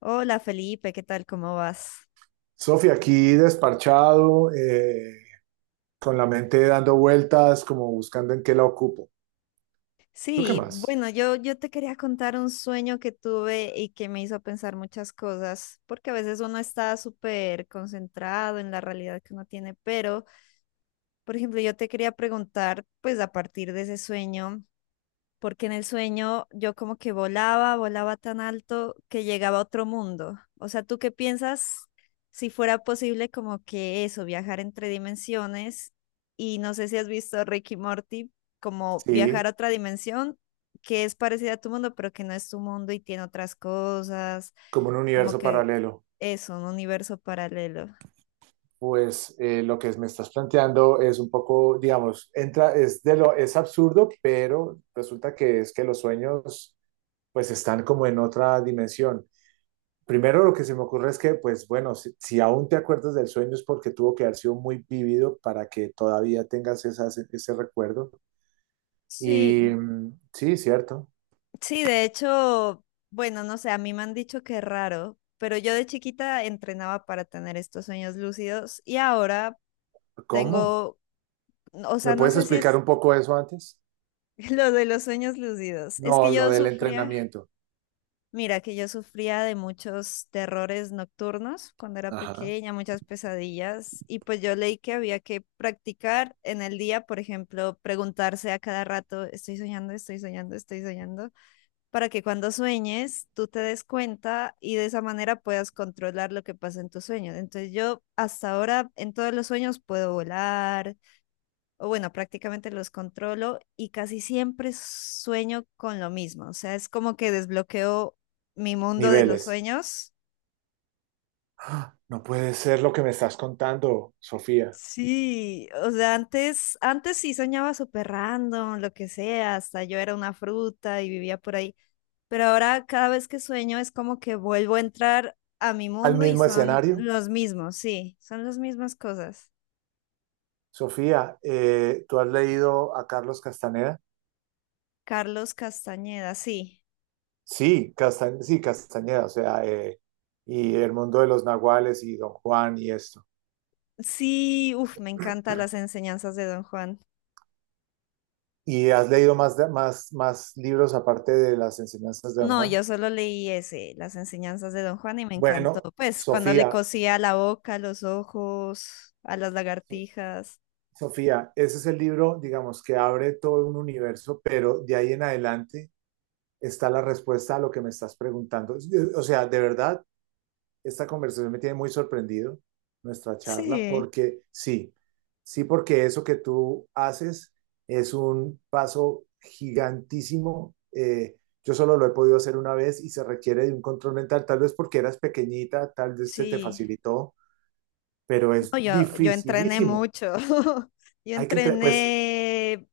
Hola Felipe, ¿qué tal? ¿Cómo vas? Sofía, aquí desparchado, con la mente dando vueltas, como buscando en qué la ocupo. ¿Tú qué Sí, más? bueno, yo te quería contar un sueño que tuve y que me hizo pensar muchas cosas, porque a veces uno está súper concentrado en la realidad que uno tiene, pero, por ejemplo, yo te quería preguntar, pues a partir de ese sueño. Porque en el sueño yo como que volaba, volaba tan alto que llegaba a otro mundo. O sea, ¿tú qué piensas si fuera posible como que eso, viajar entre dimensiones? Y no sé si has visto Rick y Morty, como viajar Sí, a otra dimensión que es parecida a tu mundo, pero que no es tu mundo y tiene otras cosas, como un como universo que paralelo. eso, un universo paralelo. Pues lo que me estás planteando es un poco, digamos, entra, es, de lo, es absurdo, pero resulta que es que los sueños pues están como en otra dimensión. Primero lo que se me ocurre es que, pues bueno, si aún te acuerdas del sueño es porque tuvo que haber sido muy vívido para que todavía tengas ese recuerdo. Y Sí, sí, cierto. sí, de hecho, bueno, no sé, a mí me han dicho que es raro, pero yo de chiquita entrenaba para tener estos sueños lúcidos y ahora ¿Cómo? tengo, o ¿Me sea, no puedes sé si explicar es un poco eso antes? lo de los sueños lúcidos. Es No, que lo yo del sufría, entrenamiento. mira, que yo sufría de muchos terrores nocturnos cuando era Ajá. pequeña, muchas pesadillas y pues yo leí que había que practicar en el día, por ejemplo, preguntarse a cada rato, estoy soñando, estoy soñando, estoy soñando, para que cuando sueñes tú te des cuenta y de esa manera puedas controlar lo que pasa en tus sueños. Entonces yo hasta ahora en todos los sueños puedo volar, o bueno, prácticamente los controlo y casi siempre sueño con lo mismo. O sea, es como que desbloqueo mi mundo de los Niveles. sueños. ¡Ah! No puede ser lo que me estás contando, Sofía. Sí, o sea, antes sí soñaba súper random, lo que sea, hasta yo era una fruta y vivía por ahí. Pero ahora cada vez que sueño es como que vuelvo a entrar a mi ¿Al mundo y mismo son escenario? los mismos, sí, son las mismas cosas. Sofía, ¿tú has leído a Carlos Castaneda? Carlos Castañeda, sí. Sí, Castañeda, o sea, y El mundo de los nahuales y Don Juan y esto. Sí, uff, me encantan las enseñanzas de Don Juan. ¿Y has leído más, más libros aparte de las enseñanzas de Don No, Juan? yo solo leí ese, las enseñanzas de Don Juan y me encantó. Bueno, Pues cuando le Sofía, cosía la boca, los ojos, a las lagartijas. Sofía, ese es el libro, digamos, que abre todo un universo, pero de ahí en adelante está la respuesta a lo que me estás preguntando. O sea, de verdad, esta conversación me tiene muy sorprendido, nuestra charla, Sí, porque sí, sí, porque eso que tú haces es un paso gigantísimo. Yo solo lo he podido hacer una vez y se requiere de un control mental, tal vez porque eras pequeñita, tal vez se te sí. facilitó, pero es No, yo entrené dificilísimo. mucho. Yo Hay que entre- pues entrené,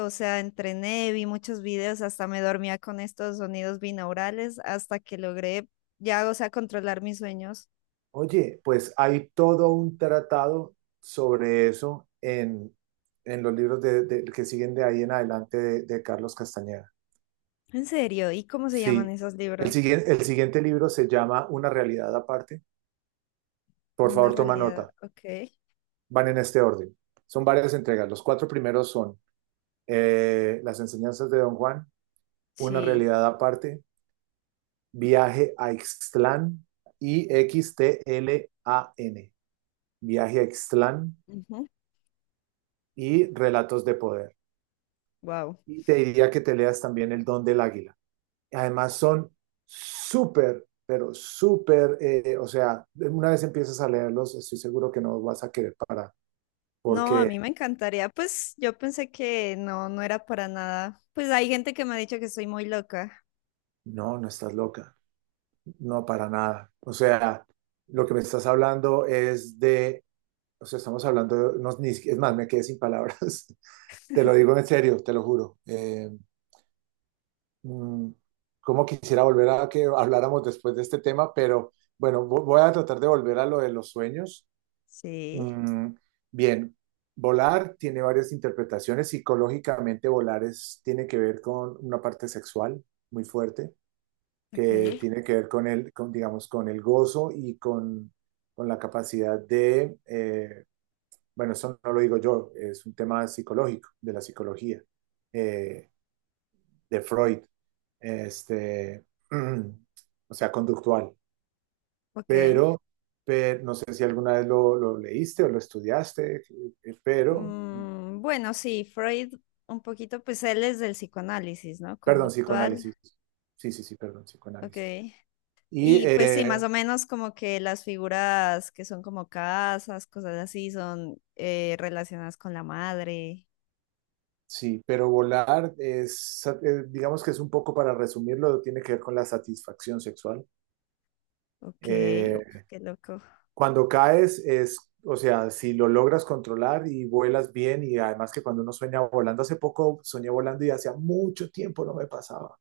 o sea, entrené, vi muchos videos, hasta me dormía con estos sonidos binaurales hasta que logré ya, o sea, controlar mis sueños. Oye, pues hay todo un tratado sobre eso en los libros que siguen de ahí en adelante de Carlos Castañeda. En serio, ¿y cómo se llaman Sí. esos libros? El siguiente libro se llama Una realidad aparte. Por Una favor, toma nota. realidad, ok. Van en este orden. Son varias entregas. Los cuatro primeros son Las enseñanzas de Don Juan, Una Sí. realidad aparte, Viaje a Ixtlán y XTLAN. Viaje a Ixtlán y Relatos de Poder. Wow. Y te diría que te leas también El Don del Águila. Además son súper, pero súper, o sea, una vez empiezas a leerlos, estoy seguro que no vas a querer parar, No, a porque mí me encantaría. Pues yo pensé que no, no era para nada. Pues hay gente que me ha dicho que soy muy loca. no, no estás loca, no para nada. O sea, lo que me estás hablando es de, o sea, estamos hablando, de, no, ni, si, es más, me quedé sin palabras, te lo digo en serio, te lo juro. Mmm, como quisiera volver a que habláramos después de este tema, pero bueno, voy a tratar de volver a lo de los sueños. Sí. Mm, bien, volar tiene varias interpretaciones. Psicológicamente, tiene que ver con una parte sexual muy fuerte, que Ok, tiene que ver con digamos, con el gozo y con la capacidad de, bueno, eso no lo digo yo, es un tema psicológico, de la psicología, eh, de Freud, este, o sea, conductual. ok. Pero, pero no sé si alguna vez lo leíste o lo estudiaste, pero Mm, bueno, sí, Freud un poquito, pues él es del psicoanálisis, ¿no? Perdón, Conductual, psicoanálisis. Sí, sí, sí, perdón, ok. psicoanálisis. Y Y pues sí, más o menos como que las figuras que son como casas, cosas así, son relacionadas con la madre. sí, pero volar es, digamos que es un poco para resumirlo, tiene que ver con la satisfacción sexual. Ok, uf, Eh, qué loco. cuando caes es, o sea, si lo logras controlar y vuelas bien y además que cuando uno sueña volando, hace poco soñé volando y hacía mucho tiempo no me pasaba.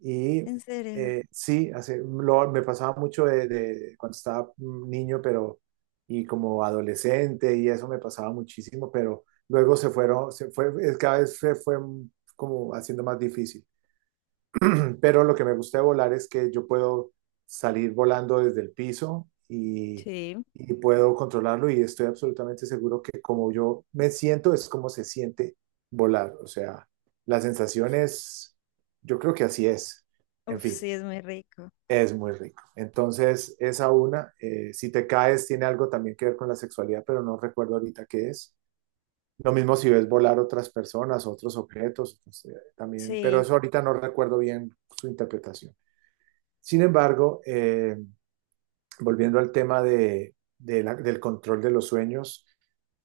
Y ¿En serio? Sí, hace, me pasaba mucho de cuando estaba niño, pero y como adolescente y eso me pasaba muchísimo, pero luego se fue, es, cada vez se fue como haciendo más difícil. Pero lo que me gusta de volar es que yo puedo salir volando desde el piso Sí, y puedo controlarlo y estoy absolutamente seguro que como yo me siento es como se siente volar. O sea, la sensación es, yo creo que así es. En uf, fin. sí, es muy rico. Es muy rico. Entonces, esa una, si te caes, tiene algo también que ver con la sexualidad, pero no recuerdo ahorita qué es. Lo mismo si ves volar otras personas, otros objetos, pues, también, pero Sí, eso ahorita no recuerdo bien su interpretación. Sin embargo, volviendo al tema del control de los sueños,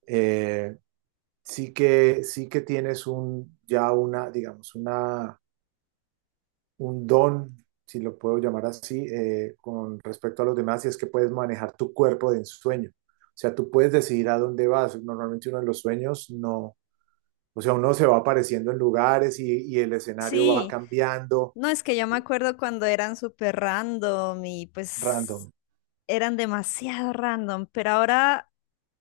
eh, sí que tienes un, ya una, digamos, una un don, si lo puedo llamar así, con respecto a los demás, y es que puedes manejar tu cuerpo de ensueño. O sea, tú puedes decidir a dónde vas. Normalmente uno en los sueños no, o sea, uno se va apareciendo en lugares y el escenario va sí. cambiando No, es que yo me acuerdo cuando eran súper random y pues random. eran demasiado random, pero ahora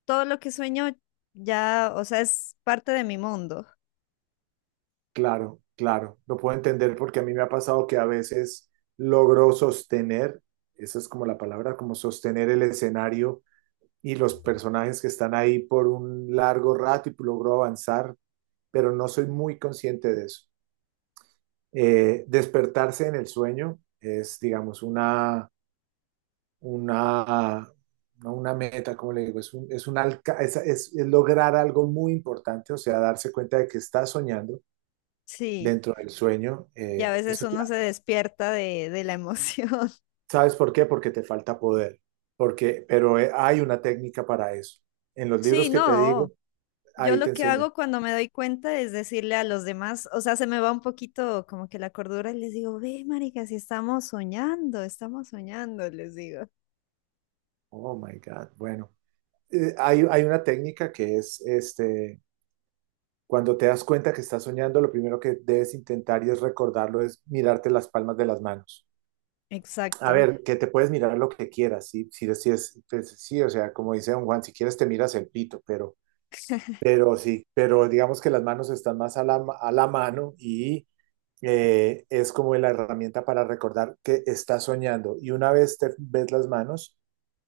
todo lo que sueño ya, o sea, es parte de mi mundo. Claro, claro. Lo puedo entender porque a mí me ha pasado que a veces logro sostener, esa es como la palabra, como sostener el escenario y los personajes que están ahí por un largo rato y logro avanzar pero no soy muy consciente de eso. Despertarse en el sueño es, digamos, una, no una meta, como le digo, es, un alca es, lograr algo muy importante, o sea, darse cuenta de que estás soñando Sí, dentro del sueño. y a veces uno se despierta de, la emoción. ¿Sabes por qué? Porque te falta poder, porque, pero hay una técnica para eso. En los Sí, libros que te no, digo, yo ahí te lo que enseñan. hago cuando me doy cuenta es decirle a los demás, o sea, se me va un poquito como que la cordura y les digo, ve, marica, si estamos soñando, estamos soñando, les digo. Oh, my God, bueno. Hay una técnica que es, este, cuando te das cuenta que estás soñando, lo primero que debes intentar y es recordarlo, es mirarte las palmas de las manos. A Exacto. ver, que te puedes mirar lo que quieras, sí, sí, sí, es, pues, sí, o sea, como dice don Juan, si quieres te miras el pito, pero sí, pero digamos que las manos están más a la mano y es como la herramienta para recordar que estás soñando. Y una vez te ves las manos,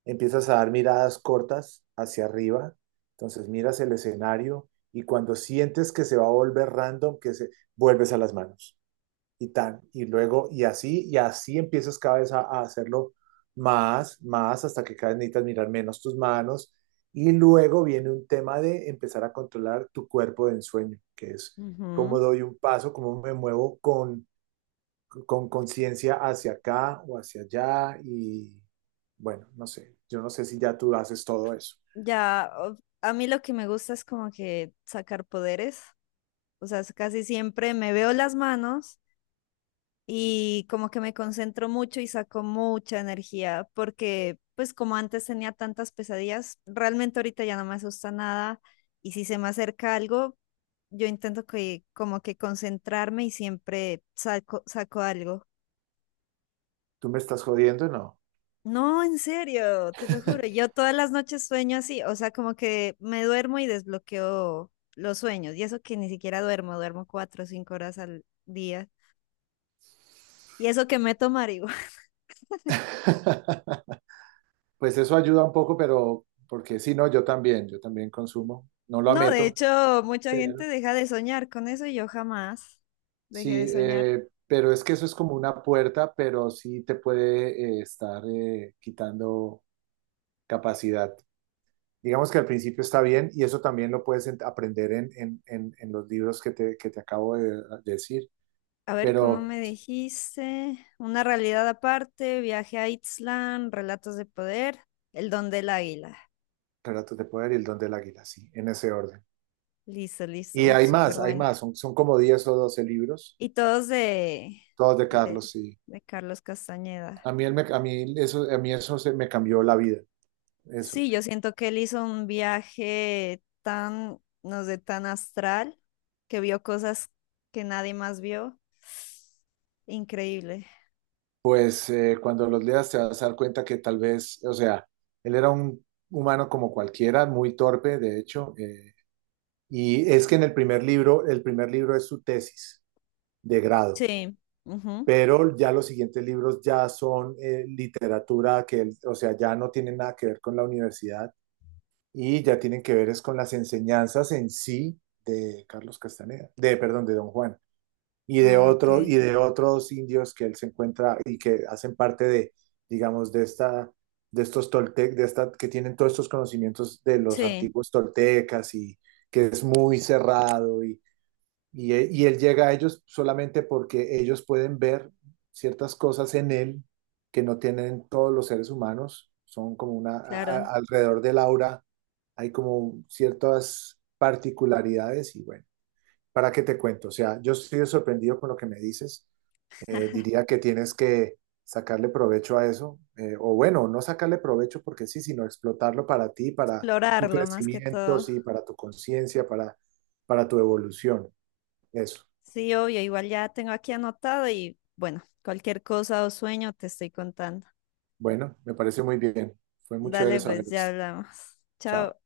empiezas a dar miradas cortas hacia arriba. Entonces miras el escenario y cuando sientes que se va a volver random, que se vuelves a las manos y tan, y luego, y así empiezas cada vez a hacerlo más, más, hasta que cada vez necesitas mirar menos tus manos. Y luego viene un tema de empezar a controlar tu cuerpo de ensueño, que es Ujú. cómo doy un paso, cómo me muevo con conciencia hacia acá o hacia allá. Y bueno, no sé, yo no sé si ya tú haces todo eso. Ya, a mí lo que me gusta es como que sacar poderes, o sea, es casi siempre me veo las manos y como que me concentro mucho y saco mucha energía, porque pues como antes tenía tantas pesadillas, realmente ahorita ya no me asusta nada y si se me acerca algo, yo intento que como que concentrarme y siempre saco, saco algo. ¿Tú me estás jodiendo? No. No, en serio, te lo juro. Yo todas las noches sueño así, o sea, como que me duermo y desbloqueo los sueños. Y eso que ni siquiera duermo, duermo 4 o 5 horas al día. Y eso que meto marihuana. Pues eso ayuda un poco, pero porque si no, yo también consumo. No lo No, de ameto, hecho, mucha pero, gente deja de soñar con eso y yo jamás dejé sí, de soñar. Pero es que eso es como una puerta, pero sí te puede estar quitando capacidad. Digamos que al principio está bien y eso también lo puedes aprender en los libros que te acabo de decir, A ver, ¿cómo pero me dijiste? Una realidad aparte, viaje a Itzlan, relatos de poder, el don del águila. Relatos de Poder y El Don del Águila, sí, en ese orden. Listo, Y listo. Uf, súper hay bueno. más, son, son como 10 o 12 libros, Y todos de, todos de de, Carlos, sí. de Carlos Castañeda. A mí, a mí eso, me cambió la vida, eso. Sí, yo siento que él hizo un viaje tan, no sé, tan astral, que vio cosas que nadie más vio. Increíble. Pues cuando los leas te vas a dar cuenta que tal vez, o sea, él era un humano como cualquiera, muy torpe, de hecho, y es que en el primer libro es su tesis de grado, Sí. Ujú. pero ya los siguientes libros ya son literatura o sea, ya no tienen nada que ver con la universidad y ya tienen que ver es con las enseñanzas en sí de Carlos Castaneda, de, perdón, de Don Juan Ah, ok. y de otros indios que él se encuentra y que hacen parte de, digamos, de esta de estos toltec, de esta que tienen todos estos conocimientos de los Sí, antiguos toltecas y que es muy cerrado y y él llega a ellos solamente porque ellos pueden ver ciertas cosas en él que no tienen todos los seres humanos, son como una claro. Alrededor del aura hay como ciertas particularidades y bueno, ¿para qué te cuento? O sea, yo estoy sorprendido con lo que me dices. Diría que tienes que sacarle provecho a eso, o bueno, no sacarle provecho porque sí, sino explotarlo para ti, para tu Explorarlo más que crecimiento, todo. sí, para tu conciencia, para tu evolución. Eso. Sí, obvio, igual ya tengo aquí anotado y bueno, cualquier cosa o sueño te estoy contando. Bueno, me parece muy bien. Fue muy chévere Dale, saber pues ya esto. hablamos. Chao. Chao.